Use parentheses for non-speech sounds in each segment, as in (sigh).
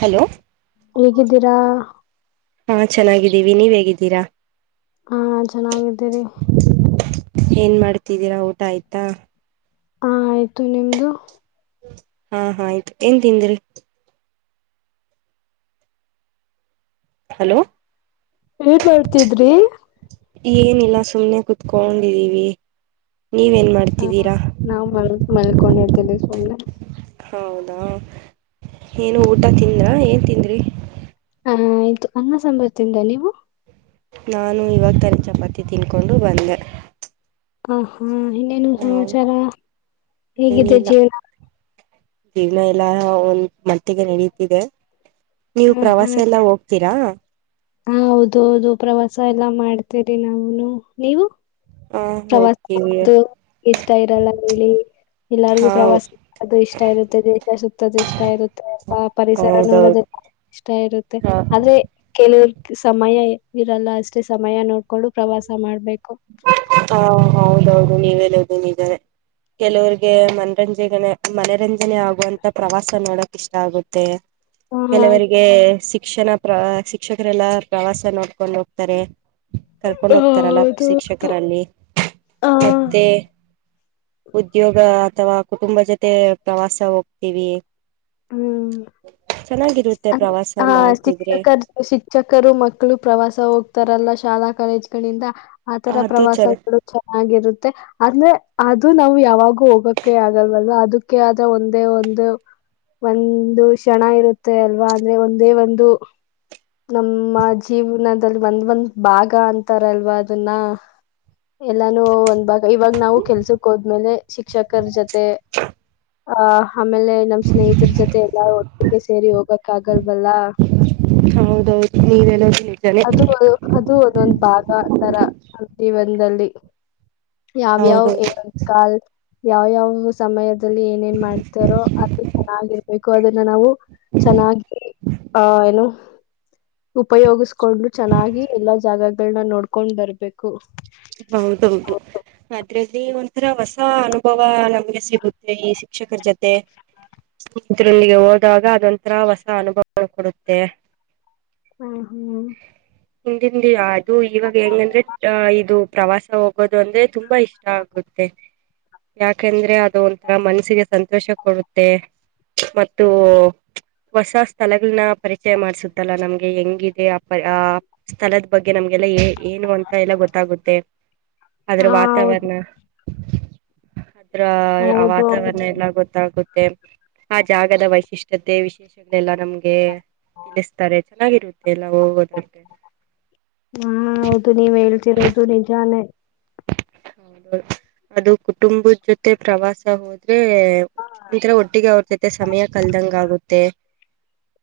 Hello ಹೇಗಿದ್ದೀರಾ ಹಾ ಚೆನ್ನಾಗಿದ್ದೀವಿ ನೀವ್ ಹೇಗಿದ್ದೀರಾ ಹಾಂ ಚೆನ್ನಾಗಿದ್ದೀವಿ ಏನ್ ಮಾಡ್ತಿದ್ದೀರಾ ಊಟ ಆಯ್ತಾ ಅಂ ಆಯ್ತು ನಿಮ್ದು ಹಾ ಹಾ ಆಯ್ತು ಏನ್ ತಿಂದ್ರಿ ಹಲೋ ಏನ್ ಮಾಡ್ತಿದ್ರಿ ಏನಿಲ್ಲ ಸುಮ್ನೆ ಕುೂತ್ಕೊಂಡಿದೀವಿ ನೀವೇನ್ ಮಾಡ ಹ ನಾವು ಮ ಮಲ್ಕೊಂಡ್ ಇದೀವಿ ಸುಮ್ನೆ ಹೌದಾ ಏನು ಊಟ ತಿಂದ್ರಾ ಏನ್ ತಿಂದ್ರಿ ಹ ಆಯ್ತು ಅನ್ನ ಸಾಂಬಾರ್ ತಿಂದೆ ನೀವು ನಾನು ಇವಾಗ ತಾನೆ ಚಪಾತಿ ತಿಂದ್ಕೊಂಡು ಬಂದೆ ಹ ಹಾ ಇನ್ನೇನು ಹ ಸಮಾಚಾರ ಹೇಗಿದೆ ಏನಿಲ್ಲ ಜೀವನ ಜೀವನ ಎಲ್ಲಾ ಒಂದ ಮತ್ತೆಗೆ ನಡೀತಿದೆ ನೀವು ಹ ಪ್ರವಾಸ ಎಲ್ಲ ಹೋಗ್ ತ್ತೀರಾ ಹಾ ಹೌದೌದು ಪ್ರವಾಸ ಎಲ್ಲಾ ಮಾಡ್ತೇರಿ ನಾವುನು ನೀವು ಹ ಪ್ರವಾಸ ಹೋಗ್ತೀವಿ ಮಾಡುದು ಇಷ್ಟ ಇರಲ್ಲ ಹೇಳಿ ಎಲ್ಲಾರಿಗು ಹಾ ಪ್ರವಾಸ ಅದು ಇಷ್ಟ ಇರುತ್ತೆ ದೇಶ ಸುತ್ತದ ಇಷ್ಟ ಇರುತ್ತೆ ಅವಾ ಪರಿಸರ ನೋಡದು ಹೌದೌದು ಇಷ್ಟ ಇರುತ್ತೆ ಹಾ ಆದ್ರೆ ಕೆಲವ ಸಮಯ ಇರಲ್ಲ ಅಷ್ಟೇ ಸಮಯ ನೋಡ್ಕೊಂಡು ಪ್ರವಾಸ ಮಾಡ್ಬೇಕು ಹಾ ಹೌದೌದು ನೀವ್ ಹೇಳೋದು ನಿಜಾನೆ ಕೆಲವರಿಗೆ ಮನದಂಜಿಗನೇ ಮನರಂಜನೆ ಆಗುವಂತ ಪ್ರವಾಸ ನೋಡಕ್ ಇಷ್ಟ ಆಗುತ್ತೆ ಹ ಕೆಲವರಿಗೆ ಶಿಕ್ಷಣ ಪ್ರ ಶಿಕ್ಷಕರೆಲ್ಲಾ ಪ್ರವಾಸ ನೋಡ್ಕೊಂಡ್ ಹೋಗ್ತಾರೆ ಕರ್ಕೊಂಡ್ ಹೋಗ್ತಾರಲ್ಲ ಹೌದು ಹೌದು ಶಿಕ್ಷಕರಲ್ಲಿ ಹ ಮತ್ತೆ ಉದ್ಯೋಗ ಅಥವಾ ಕುಟುಂಬ ಜೊತೆ ಪ್ರವಾಸ ಹೋಗ್ತೀವಿ ಹ್ಮ್ ಚೆನ್ನಾಗಿರುತ್ತೆ ಹ ಪ್ರವಾಸ ಮಾಡ್ತಿದ್ರೆ ಶಿಕ್ಷಕರ್ ಶಿಕ್ಷಕರು ಮಕ್ಕಳು ಪ್ರವಾಸ ಹೋಗ್ತಾರಲ್ಲ ಶಾಲಾ ಕಾಲೇಜ್ಗಳಿಂದ ಆ ತರ ಅದು ಚ ಪ್ರವಾಸಗಳು ಚೆನ್ನಾಗಿರುತ್ತೆ ಅಂದ್ರೆ ಅದು ನಾವು ಯಾವಾಗೂ ಹೋಗಕ ಆಗಲ್ವಲ್ ಅದಕ್ಕೆ ಆದ ಒಂದೇ ಒಂದು ಒಂದು ಕ್ಷಣ ಇರುತ್ತೆ ಅಲ್ವಾ ಅಂದ್ರೆ ಒಂದೇ ಒಂದು ನಮ್ಮ ಜೀವನದಲ್ಲಿ ಒಂದ್ ಒಂದ್ ಭಾಗ ಅಂತಾರಲ್ವಾ ಅದನ್ನ ಎಲ್ಲಾನು ಒಂದ್ ಭಾಗ ಇವಾಗ ನಾವು ಕೆಲ್ಸಕ್ ಹೋದ್ಮೇಲೆ ಶಿಕ್ಷಕರ ಜೊತೆ ಆ ಆಮೇಲೆ ನಮ್ಮ್ ಸ್ನೇಹಿತರ ಜೊತೆ ಎಲ್ಲಾರೂ ಒಟ್ಟಿಗೆ ಸೇರಿ ಹೋಗಕ್ ಆಗಲ್ವಲ್ಲಾ ಹೌದೌದು ನೀರೆಲ್ಲ ಅದು ಅದು ಒಂದೊಂದು್ ಭಾಗ ತರ ಜೀವನದಲ್ಲಿ ಯಾವ ಯಾವ ಹೌದೌದು. ಏಕಾಲ ಯಾವ ಯಾವ ಸಮಯದಲ್ಲಿ ಏನೇನ್ ಮಾಡ್ತಾರೋ ಅದು ಚೆನ್ನಾಗಿರ್ಬೇಕು ಅದನ್ನ ನಾವು ಚೆನ್ನಾಗಿ ಆ ಏನು ಉಪಯೋಗಿಸಕೊಂಡ್ಲು ಚೆನ್ನಾಗಿ ಎಲ್ಲಾ ಜಾಗಗಳನ್ನ ನೋಡ್ಕೊಂಡ್ ಬರ್ಬೇಕು ಹೌದೌದು ಅದ್ರಲ್ಲಿ ಒಂಥರ ಹೊಸ ಅನುಭವ ನಮ್ಗೆ ಸಿಗುತ್ತೆ ಈ ಶಿಕ್ಷಕರ ಜೊತೆ ಮರೊಂದಿಗೆ ಹೋದಾಗ ಅದೊಂಂತರ ಹೊಸ ಅನುಭವ ಕೊಡುತ್ತೆ ಹ್ಮ್ ಹ್ಮ್ ಹಿಂದಿಂದ ಅದು ಇವಾಗ ಹೆಂಗಂದ್ರೆ ಅ ಇದು ಪ್ರವಾಸ ಹೋಗೋದು ಅಂದ್ರೆ ತುಂಬಾ ಇಷ್ಟ ಆಗುತ್ತೆ ಯಾಕಂದ್ರೆ ಅದು ಒಂಥರ ಮನಸ್ಸಿಗೆ ಸಂತೋಷ ಕೊಡುತ್ತೆ ಮತ್ತು ಹೊಸ ಸ್ಥಳಗಳನ್ನ ಪರಿಚಯ ಮಾಡ್ಸುತ್ತಲ್ಲ ನಮ್ಗೆ ಹೆಂಗಿದೆ ಅ ಆ ಸ್ಥಳದ ಬಗ್ಗೆ ನಮ್ಗೆಲ್ಲ ಏನು ಅಂತ ಎಲ್ಲ ಗೊತ್ತಾಗುತ್ತೆ ಅದ್ರ ಹ ಹೌದು ವಾತಾವರ್ರಣ ಅ ಹೌದು ವಾತಾವರಣ ಹೌದು ಎಲ್ಲ ಗೊತ್ತ ಮಾತ್ತಾಕುತ್ತೆ ಆ ಜಾಗದ ವೈಶಿಷ್ಟ್ಯತೆ ವಿಶೇಷಗಳೆಲ್ಲ ನಮ್ಗೆ ತಿಳಿಸ್ತಾರೆ ಚೆನ್ನಾಗಿರುತ್ತೆ ಎಲ್ಲ ಹೋಗೋದಕ್ಕೆ ಹಾ ಹೌದು ನೀವ್ ಹೇಳ್ತಿರೋದು ನಿಜಾನೇ ಹೌದುದು ಅದು ಕುಟುಂಬದ ಜೊತೆ ಪ್ರವಾಸ ಹೋದ ್ರೆ ಒಂಥರ ಒಟ್ಟಿಿಗೆ ಅವರ್ತತೆ ಸಮಯ ಕಲ್ದಂಗ ಆಗುತ್ತೆ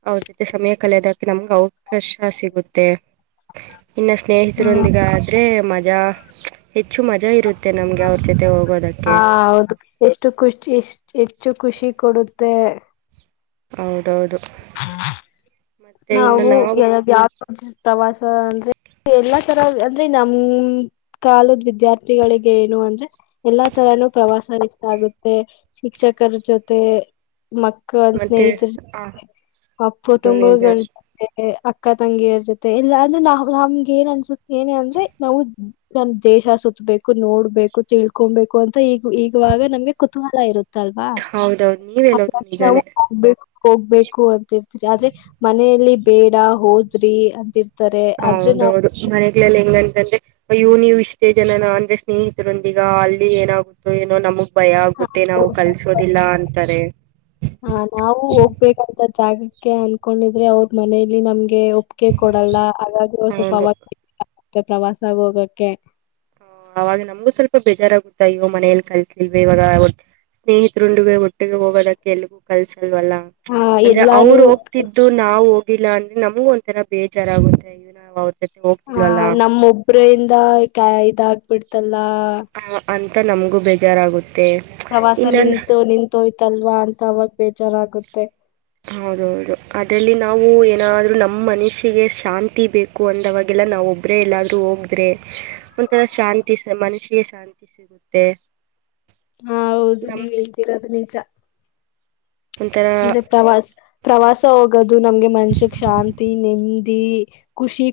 ಅವ್ರ ಜೊತೆ ಸಮಯ ಕಲಿಯೋದಕ್ಕೆ ನಮ್ಗೆ ಅವಕಾಶ ಸಿಗುತ್ತೆ ಇನ್ನು ಹ್ಮ ಸ್ನೇಹಿತರೊಂದಿಿಗೆ ಆದ್ರರೆ ಮಜಾ ಹೆಚ್ಚು ಮಜಾ ಇರುತ್ತೆ ನಮ್ಗೆ ಅವ್ರ ಜೊತೆ ಹೋಗೋದಕ್ಕೆ ಹಾ ಹೌದು ಎಷ್ಟು ಖುಷ ಎಷ್ಟ್ ಹೆಚ್ಚು ಖುಷಿ ಕೊಡುತ್ತೆ ಹೌದೌದು ಮತ್ತೆ ಇನ್ನು ನಾವು ಯಾವ ಪ್ರವಾಸ ಅಂದ್ರೆ ಎಲ್ಲಾ ತರ ಅಂದ್ರೆ ನಮ ಕಾಲದ ವಿದ್ಯಾರ್ಥಿಗಳಿಗೆ ಏನು ಅಂದ್ರೆ ಎಲ್ಲಾ ತರಾನೂ ಪ್ರವಾಸ ರಕ್ಷ ಆಗುತ್ತೆ ಶಿಕ್ಷಕರ ಜೊತೆ ಮ ಒಂದ್ ಮತ್ತೆ ಸ್ನೇಹಿತರು ಹ ಆ ಅದು ಕುಟುಂಬ ನಿಜ ಅಕ್ಕ ತಂಗಿಯರ್ ಜೊತೆ ಇಲ್ಲ ಅಂದ್ರೆ ನಾ ನಮ್ಗೆ ಏನ್ ಅನ್ಸುತ್ತ ಏನೆ ಅಂದ್ರೆ ನಾವು ನಮ ದೇಶ ಸತ್ಬೇಕು ನೋಡ್ಬೇಕು ತಿಳ್ಕೊಬೇಕು ಅಂತ ಈಗ ಈಗವಾಗ ನಮ್ಗೆ ಕುತೂಹಲ ಇರುತ್ತೆ ಲ್ವಾ ಹೌದೌದು ನೀವ್ ಹೇಳೋದು ನಿಜಾನೇ ಹೋಗ್ಬೇಕು ಅಂತಿರ್ತರಿ ಆದ್ರೆ ಮನೆಯಲ್ಲಿ ಬೇಡ ಹೋದ್ರಿ ಅಂತಿರ್ತರಿ ಹೌದೌದು ಮನೆಲ್ಲ ಹೆಂಗ್ಂತಂದ್ರೆ ಇ್ಯವು ನೀವು ಇಷ್ಟೇ ಜನನ ಅಂದ್ರೆ ಸ್ನೇಹಿತರೊಂದಿಗ ಅಲ್ಲಿ ಏನಾಗುತ್ತೋ ಏನೋ ನಮಗ್ ಭಯ ಆಗುತ್ತೆ ನಾವು ಕಲ್ಸೋದಿಲ್ಲ ಅಂತಾರೆ ಹ ನಾವು ಹೋಗ್ಬೇಕಂತ ಜಾಗಕ್ಕೆ ಅನ್ಕೊಂಡಿದ್ರೆ ಅವ್ರ ಮನೇಲಿ ನಮ್ಗೆ ಒ ಕೆ ಕೊಡಲ್ಲ ಹಾಗಾಗಿ ಹೌದು ಸ್ವಲ್ಪ ಪ್ರವಾಸಗ ಹೋಗಕ್ಕೆ ಅವಾಗ ನಮ್ಗೂ ಸ್ವಲ್ಪ ಬೇಜಾರಾಗಗುತ್ತಾ ಅಯ್ಯೋ ಮನೆಯಲ್ಲಿ ಕಲ್ಸಲಿಲ್ವ ಇವಾಗ ಸ್ನೇಹಿತರುೊಂಡಿಗೆ ಒಟ್ಟಿಗೆ ಹೋಗೋದಕ್ಕೆ ಎಲ್ಗೂ ಕಲ್ಸಲ್ವಲ್ಲ ಆ ಅಂದ್ರೆ ಎಲ್ಲಾನು ಅವ್ರು ಹೋಗ್ತಿದ್ದ ಇದು ನಾವವು ಹೋಗಿಲ್ಲ ಅಂದ್ರೆ ನಮ್ಗ ಒಂಥರ ಬೇಜಾರಾಗುತ್ತೆ ಇ ನಾ್ ಅವ್ರ ಜೊತೆ ಹೋಗ್ತಿಲ್ವಲ್ಲ ಪ್ರ ಇಿಂದ ಕ ಇದ ಹಾಕ್ಬಿಡ್ತಲ್ಲ ಅಂತ ನಮಗೂ ಬೇಜಾರಾಗುತ್ತೆ ಪ್ರವಾಸ ಇನ್ನನ್ ನಿಂತು ನಿಂತೋಯ್ತಲ್ವಾ ಅಂತ ಅವಾಗ ಬೇಜಾರಾಗುತ್ತೆ ಹೌದೌದು ಅದರಲ್ಲಿ ನಾವು ಏನಾದೂ ನಮ್ಮ ಮನುಷ್ಯಿಗೆ ಶಾಂತಿ ಬೇಕು ು ಅಂದವಾಗೆಲ್ಲ ನಾವವು ಒಬ್ಬ್ರೇ ಎಲ್ಲಾದ್ರೂ ಹೋಗ್ರೆ ಒಂಥರ ಶಾಂತಿ ಮನಷಿಗೆ ಶಾಂತಿ ಸಿಗುತ್ತೆ ಹಾ ಹೌದು ನಮ್ಮ ನೀವ್ ಹೇಳ್ತಿೀರೋದು ನಿಜ ಒಥರ ಅಂದ್ರೆ ಪ್ರವಾಸ ಪ್ರವಾಸ ಹೋಗೋದು ನಮ್ಗೆ ಮನ್ಷ್ಯಕ್ ಶಾಂತಿ ನೆಮ್ಮದಿ ಖುಷಿ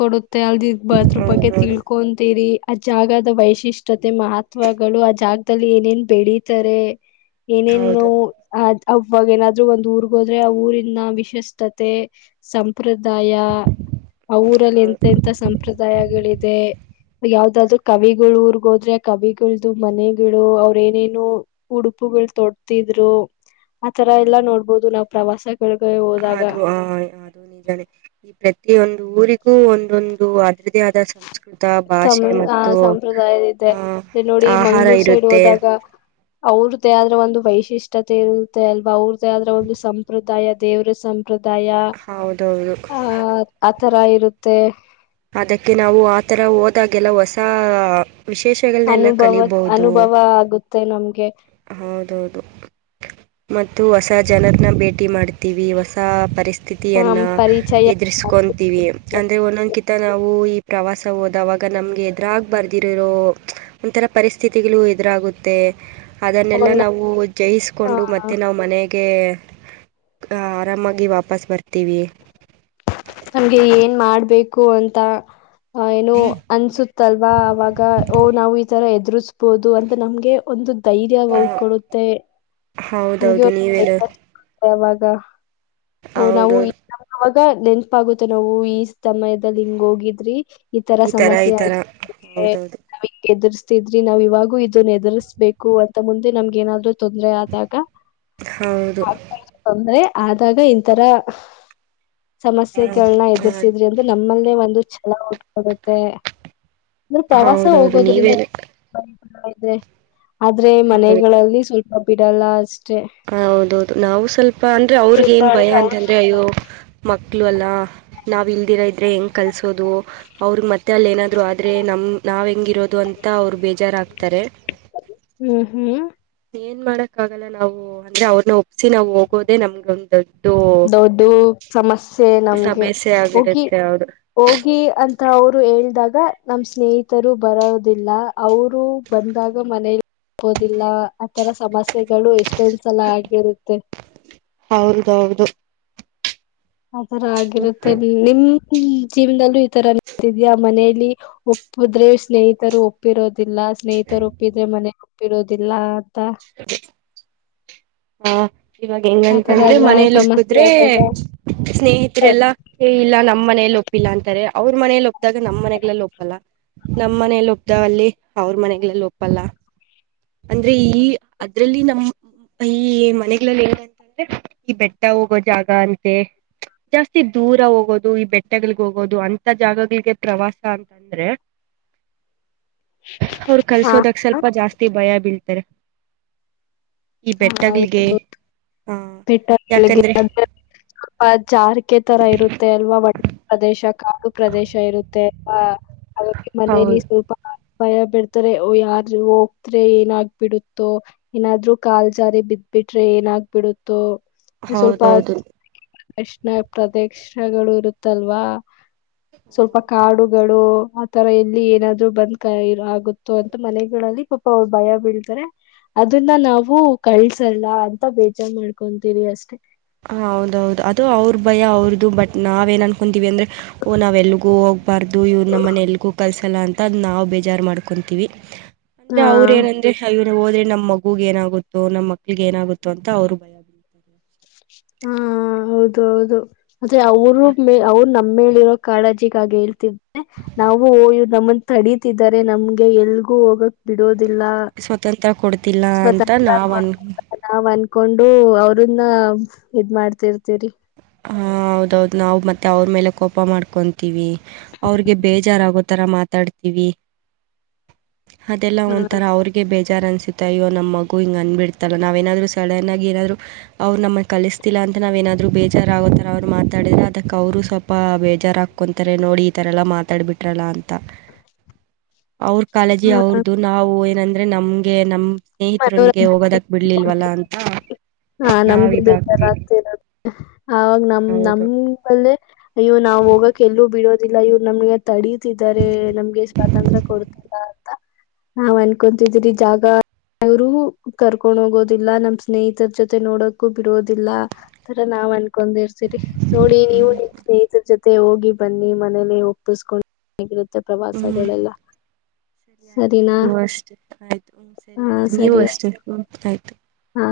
ಕೊಡುತ್ತೆ ಅಲ್ದ ಅದ್ರ ಬಗ್ಗೆ ತಿಳ ಹೌದೌದು ಕೊಂತೀರಿ ಆ ಜಾಗದ ವೈಶಿಷ್ಟ್ಯತೆ ಮಹತ್ವಗಳು ಆ ಜಾಗದಲ್ಲಿ ಏನೇನ್ ಬೆೇಡಿ ತಾರೆ ಏನೇನು ಹೌದೌದು ಅ ಅವಾಗ ಏನಾದ್ರರು ಒಂದ್ ಊರ್ಗ್ ಹೋದ್ರೆ ಆ ಊರಿನ ವಿಶಿಷ್ಟತೆ ಸಂಪ್ರದಾಯ ಅವಊರಲ್ಲಿ ಎಂತ ಹೌದು ಎಂಂತ ಸಂಪ್ರದಾಯಗಳಿದೆ ಯಾವ್ದಾದ್ರು ಕವಿಗಳು ಊರ್ಗ್ ಹೋದ್ರೆ ಕವಿಗಳ್ದ ಮನೆಗಳು ಅವ್ರ ಏನೇನು ಉಡುಪುಗಳು ತೊಡ್ತಿದ್ರು ಆ ತರ ಎಲ್ಲಾ ನೋಡ್ಬೋದು ನಾವ್ ಪ್ರವಾಸಗಳಗ ಹೋದಾಗ ಹಯ್ ಆ ದು ನಿಜಾನೆ ಈ ಪ್ರತಿಯೊಂದು ಊರಿಗೂ ಒಂದೊಂದು ಅದರದೇ ಆದ ಸಂಸ್ಕೃತ ಸಂ ಭಾಷೆ ಆ ಮತ್ತು ಸಂಪ್ರದಾಯ ಇದೆ ಆಹ್ ನೋಡಿ ಆಹಾರ ಮಂಗ್ಳೂರ್ ಸೈಡ್ ಇರುತ್ತೆ ಹೋದಾಗ ಅವ್ರದ್ದೇ ಆದ್ರ ಒಂದು ವೈಶಿಷ್ಟ್ಯತೆ ಇರುತ್ತೆ ಅಲ್ವಾ ಅವ್ರದ್ದೇ ಆದ್ರ ಒಂದು ಸಂಪ್ರದಾಯ ದೇವರ ಸಂಪ್ರದಾಯ ಹೌದೌದು ಆಹ ಆ ತರ ಇರುತ್ತೆ ಅದಕ್ಕೆ ನಾವು ಆತರ ಹೋದಾಗೆಲ್ಲ ಹೊಸ ವಿಶೇಷ ಅನುಭವ ಅನುಭವ ಆಗುತ್ತೆ ನಮ್ಗೆ ಹೌದೌದು ಮತ್ತು ಹೊಸ ಜನರನ್ನ ಭೇಟಿ ಮಾಡ್ತೀವಿ ಹೊಸ ಪರಿಸ್ ನಮ್ ಸ್ಥಿತಿಯನ್ನು ಪರಿಚಯ ಎದುರಿಸ್ಕೊಂಡ ವಿ ಅಂದರೆ ಒಂದೊಂದಕಿಂತ ನಾವು ಈ ಪ್ರವಾಸ ಹೋದವಾಗ ನಮ್ಗೆ ಎದುರಾಗ ಬರ್ದಿರರೋ ಒಂಥರ ಪರಿಸ್ಥಿತಿಗಳು ಎದುರಾಗುತ್ತೆ ಅದನ್ನೆಲ್ಲಾ ಅವಾಗ ನಾವು ಜಯಿಸ್ಕೊಂಡು ಮತ್ತುತ್ತೆ ನಾವು ಮನೆಗೆ ಆರಾಮಾಗಿ ವಾಪಸ್ ಬರ್ತೀವಿ ನಮ್ಗೆ ಏನ್ ಮಾಡ್ಬೇಕು ಅಂತ ಅ ಏನು ಅನ್ಸ ಅಲ್ವಾ ಅವಾಗ ಓ ನಾವು ಈ ತರ ಎದರು ಬಹದು ಅಂತ ನಮ್ಗೆ ಒಂದು ಧೈರ್ಯ ಆ, ಕೊಡುತ್ತೆ ಹಗೆ ಹೌದೌದು ನೀವೇನು ಅವಾಗ ಓ ನಾವು ಹೌದೌದು ನ ಅವಾಗ ನೆನಪಾಗುತ್ತೆ ನಾವು ಈ ಸಮಯದಲ್ಲಿ ಹಿಂಗ ಹೋಗಿದ್ರಿ ಈ ತರ ಥರ ಸಮಸ್ಯೆ ಈ ಥರ ಆಯತ ಹೌದೌದು ನಾವ ಎದುರಿಸ್ತಿದ್ರಿ ನಾವ್ ಇವಾಗೂ ಇದನ್ನ ಎದುರ್ರಿಸ್ಬೇಕು ಅಂತ ಮುಂದೆ ನಮ್ಗ ಏನಾದ್ೂ ತೊಂದರೆ ಆ ಹೌದು ತಂದ್ರೆ ಆದಾಗ ಇಥರ ಆ, ಸಮಸ್ಯೆಗಳನ್ನ ಆ, ಎದುರ್ಸಿದ್ರಿ ಅಂತ್ರ ನಮ್ಮಲ್ಲೇ ಒಂದು ಛಲ ಉಟ್ಕೊಡುತ್ತೆ ಅಂದ್ರೆ ಪ್ರವಾಸ ಹೌದೌದು ಹೋಗೋದ್ರಿಂದ ನೀವೇನು ಇದೆ ಆದ್ರೆ ಹೌದು ಮನೆಗಳಲ್ಲಿ ಸ್ವಲ್ಪ ಬಿಡಲ್ಲ ಅಷ್ಟೇ ಹ ಹೌದೌದು ನಾವು ಸ್ವಲ್ಪ ಅಂದ್ರೆ ಅವ್ರಗ ಏನ್ ಭಯ ಅಂತಂದ್ರೆ ಅಯ್ಯೋ ಮಕ್ಳು ಅಲ್ಲಾ ನಾವ್ ಇಲ್ದಿರೋ ಇದ್ರೆ ಹೆಂಗ್ ಕಲ್ಸೋದು ಅವ್ರಿಗೆ ಮತ್ತೆ ಅಲ್ಲಿ ಏನಾದ್ ಆದರೆ ನಮ್ ನಾವವು ಹೆಂಗಿರೋದು ಅಂತ ಅವ್ರು ಬೇಜಾರಾಗ್ತಾರೆ ಹ್ಮ್ ಹ್ಮ್ ಏನ್ ಮಾಡಕ್ ಆಗಲ್ಲ ನಾವು ಅಂದ್ರೆ ಅವ್ರನ ಒ ಸ ನಾವು ಹೋಗೋದೆ ನಮ್ಗೊಂದೊಡ್ ದೊಡ್ಡ ಸಮಸ್ಯೆ ನಮ್ಗೆ ಸಮಸ್ಯೆ ಹೋಗಿ ಆಗಿಡತ್ತೆ ಹೌದು ಹೋಗಿ ಅಂತ ಅವರು ಹೇಳ್ದಾಗ ನಮ ಸ್ನೇಹಿತರು ಬರೋದಿಲ್ಲ ಅವರು ಬಂದಾಗ ಮನೇಲಿಬೋದಿಲ್ಲ ಆತರ ಸಮಸ್ಯೆಗಳು ಎಷ್ಟೊಂದ್ ಸಲ ಆಗಿರುತ್ತೆ ಮತ್ತು (unintelligible) ಹೌದೌದು ಅದರ ಆಗಿರುತ್ತೆ ನೀವು ನಿಮ ಜೀವನದಲ್ಲೂ ಈ ತರಿದ್ಯಾಾ ಮನೆಯಲ್ಲಿ ಒಪ್ಪಿದ್ರೆ ಸ್ನೇಹಿತರು ಒಪ್ಪಿರೋದಿಲ್ಲ ಸ್ನೇಹಿತರು ಒಪ್ಪಿದ್ರೆ ಮನೆ ಒಪ್ಪಿರೋದಿಲ್ಲ ಅಂತ ಹ (unintelligible) ಹಾ ಇವಾಗ ಆತರ ಹೆಂಗಂತಂದ್ರೆ ಎಲ್ಲಾ ಮನೇಲಿ ಸಮಸ್ಯೆ ಒಕ್ಕುದ್ರೆ ಆದಾಗ ಸ್ನೇಹಿತರೆಲ್ಲಾ ಇಲ್ಲ ನಮ್ಮ್ ಮನೇಯಲ್ಲಿ ಒಪ್ಪಿಲ್ಲ ಅಂತಾರೆ ಅವ್ರ ಮನೇಲಿ ಒಪ್ಪ ಒ್ದಾಗ ನಮ್ಮ್ ಮನೆಗ್ಲ್ಲ ಒಪ್ಪಲ್ಲ ನಮ್ಮ್ನೆಯಲ್ಲಿ ಒಪ್ ಅಲ್ಲಿ ಅವ್ರ ಮನೆಗ್ಲ್ಲ ಒಪ್ಪಲ್ಲ ಅಂದ್ರೆ ಈ ಅದ್ರಲ್ಲಿ ನಮ (unintelligible) ಈ ಮನೆಗಳಲ್ಲಿ ಏನಂತಂದ್ರೆ ಈ ಬೆಟ್ಟ ಹೋಗೋ ಜಾಗ ಅಂತೆ ಜಾಸ್ತಿ ದೂರ ಹೋಗೋದು ಈ ಬೆಟ್ಟಗಳಿಗೆ ಹೋಗೋದು ಅಂತ ಜಾಗಗಳಿಗೆ ಪ್ರವಾಸ ಅಂತ ಅಂದ್ರೆ ಅವರು ಹಾ ಕಲ್ಸೋದಕ್ ಸ್ವಲ್ಪ ಜಾಸ್ತಿ ಭಯ ಬೀಳ್ತಾರೆ ಈ ಹಾ ಹೌದ ಬೆಟ್ಟಗಳಿಗೆ ಹೌದು ಹ ಬೆಟ್ಟ ಬೆಳಗೆ ಯಾಕಂದ್ರೆ ಜಾರಕೆ ತರ ಇರುತ್ತೆ ಅಲ್ವಾ ಒಟ್ಟೆ ಪ್ರದೇಶ ಕಾಡು ಪ್ರದೇಶ ಇರುತ್ತೆ ಹಾಗಕ್ಕೆ ಮನೆಯಲ್ಲಿ ಹೌದು ಸ್ವಲ್ಪ ಭಯ ಬಿಡ್ತಾರೆ ಯಾರ ಹೋಗತ್ರೆ ಏನಾಗಬಿಡುತ್ತೋ ಏನಾದ್ರು ಕಾಲ್ ಜಾರಿ ಬಿದ ಬಿಟ್ರೆ ಏನಾಗಬಿಡುತ್ತೋ ಸ್ವಲ್ಪ ಹೌದೌದು ಕಷ್ಣ ಪ್ರದೇಶಗಳು ಇರುತ್ತಲ್ವಾ ಸ್ವಲ್ಪ ಕಾಡುಗಳು ಆತರ ಎಲ್ಲಿ ಏನಾದ್ರು ಬದಕ ಆಗುತ್ತ ಅಂತ ಮನೆಗಳಲ್ಲಿ ಪಾಪ ಅವ್ರು ಭಯ ಬೀಳ್ತಾರೆ ಅದನ್ನ ನಾವು ಕಳ್ಸಲ್ಲ ಅಂತ ಬೇಜಾರ್ ಮಾಡ್ಕೊಂತೀರಿ ಅಷ್ಟೇ ಹ ಹೌದೌದು ಅದು ಅವ್ರ ಭಯ ಅವ್ರದು ಬಟ್ ನಾವ ಏನ್ ಅನ್ಕೊಂತೀವಿ ಅಂದ್ರೆ ಓ ನಾವ್ ಎಲ್ಗೂ ಹೋಗ್ಬಾರ್ದು ಇವ್ ನಮ್ಮನ ಎಲ್ಗೂ ಕಲ್ಸ ಅಂತ ಅ ನಾ್ ಬೇಜಾರ್ ಮಾಡ್ಕೊಂತೀವಿ ಅಂದ್ರೆ ಅವ್ರ ಹಾ ಏನಂದ್ರೆ ಹೋದ್ರೆ ನಮ್ಮ್ಗ ಏನಾಗುತ್ತ ನಮ್ಮ ಮಕ್ಳಗ್ ಏನಾಗುತ್ತೋ ಅಂತ ಅವ್ರು ಭಯ ಬೀಳ್ತಾರೆ ಹಾ ಹೌದು ಹೌದು ಅದೇ ಅವರು ಮ ಅವ್ರು ನಮ್ಮ ಮೇಲಿ ಇರೋ ಕಾಳಜಿಗಾಗಿ ಹೇಳ್ತಿದೆ ನಾವವುಯ ನಮ್ಮನ್ ತಡತಿದ್ದಾರೆ ನಮ್ಗೆ ಎಲ್ಗೂ ಹೋಗಕ್ ಸ್ವತಂತ್ರ ಕೊಡ್ತಿಲ್ಲ ಅಂತ ಸ್ವತಂತ್ರ ನಾವು ಅನ್ ಕೊಡುತ್ತಿಲ್ಲ ನಾವ್ ಅನ್ಕೊಂಡು ಅವ್ರನ್ನ ಇದ್ ಮಾಡ್ತಿರ್ತರಿ ಹ ಹೌದೌದು ನಾವು ಮತ್ತೆ ಅವ್ರ ಮೇಲೆ ಕೋಪ ಮಾಡ್ಕೊಂತೀವಿ ಅವ್ರಿಗೆ ಬೇಜಾರಾಗುತ್ತೆ ರ ಮಾತಾಡ್ತವಿ ಅದೆಲ್ಲ ಹಾ ಒಂಥರ ಅವ್ರ ಬೇಜಾರ್ ಅನ್ಸುತ್ತೆ ಅಯ್ಯೋ ನಮ್ಮ ಮಗು ಹಿಂಗ ಅಂದ್ಬಿಡ್ತಲ್ಲ ನಾವೇನಾದ್ರು ಸಡನ್ ಆಗಿ ಏನಾದ್ರು. ಅವ್ರ ನಮುಗ್ ಕಲುಸ್ತಿಲ್ಲ ಅಂತ ನಾವ್ ಏನಾದ್ರು ಬೇ ಬೇಜಾರ ಆಗೋ ಥರ ಅವ್ರು ಮಾತಾಡ್ರರೆ ಅದಕ್ಕೆ ಅವರು ಸ್ವಲ್ಪ ಬೇಜಾರಾಗ್ ಕಂತಾರೆ ನೋಡಿ ಈ ತರ ಎಲ್ಲ ಮಾತಾಡಿಬಿಟ್ರಲ್ಲ ಅಂ ಅವ್ರ ಕಾಳಜಿ ಹಾ ಅವ್ರದು ನಾವು ಏನಂದ್ರೆ ನಮ್ಗೆ ನಮ್- ಸ್ನೇಹಿತರೊಂದಿಗೆ ಮನೋರಂಜನೆ ಹೋಗೋದಕ್ ಬಿಡ್ಲಿಲ್ವಲ್ಲ ಅಂತ ನಾವ್ ಇದಾಗ್ತೀವಿ. ಆವಾಗ್ ನಮ್ ನಮಲ್ಲೇ. ಅಯ್ಯೊ ನಾವು ಹೋಗಕ್ ಎಲ್ಲೂ ಬಿಡೋದಿಲ್ಲ ಇವ್ರು ನಮ್ಗೆ. ತಡಿತಿದ್ದಾರೆ ನಮ್ಗೆ ಸ್ವಾತಂತ್ರ್ಯ ಕೊಡುತ್ತಿಲ್ಲ ಅಂತ. ನಾವ್ ಅನ್ಕೊತಿದೀರಿ ಜಾಗ. ಅವರು ಕರ್ಕೊಂಡ್ ಹೋಗೋದಿಲ್ಲ ನಮ್ಮ್ ಸ್ನೇಹಿತರ ಜೊತೆ ನೋಡಕೂ ಬಿಡೋದಿಲ್ಲ. ಅತರ ನಾವ್ ಅನ್ಕೊಂಡಿರ್ ಸರಿ ನೋಡಿ ನೀವು ನಿನ್ ಸ್ನೇಹಿತರ ಜೊತೆ ಹೋಗಿ ಬನ್ನಿ ಮನೇಲಿ ಒಪ್ಪಿಸ್ಕೊಂಡ ಹೆಗಿರುತ್ತೆ ಹ್ಞೂ ಪ್ರವಾಸಗಳೆಲ್ಲ ಸರಿ ಆಯಿತು ಸರಿನಾ. ನೀವು ಅಷ್ಟೇ ಆಯ್ತು ಹ್ಮ್ ಸರಿ ಆಯ್ತು ನೀವು ಅಷ್ಟೇ ಹ್ಮ ಆಯ್ತು. ಹ್ಮ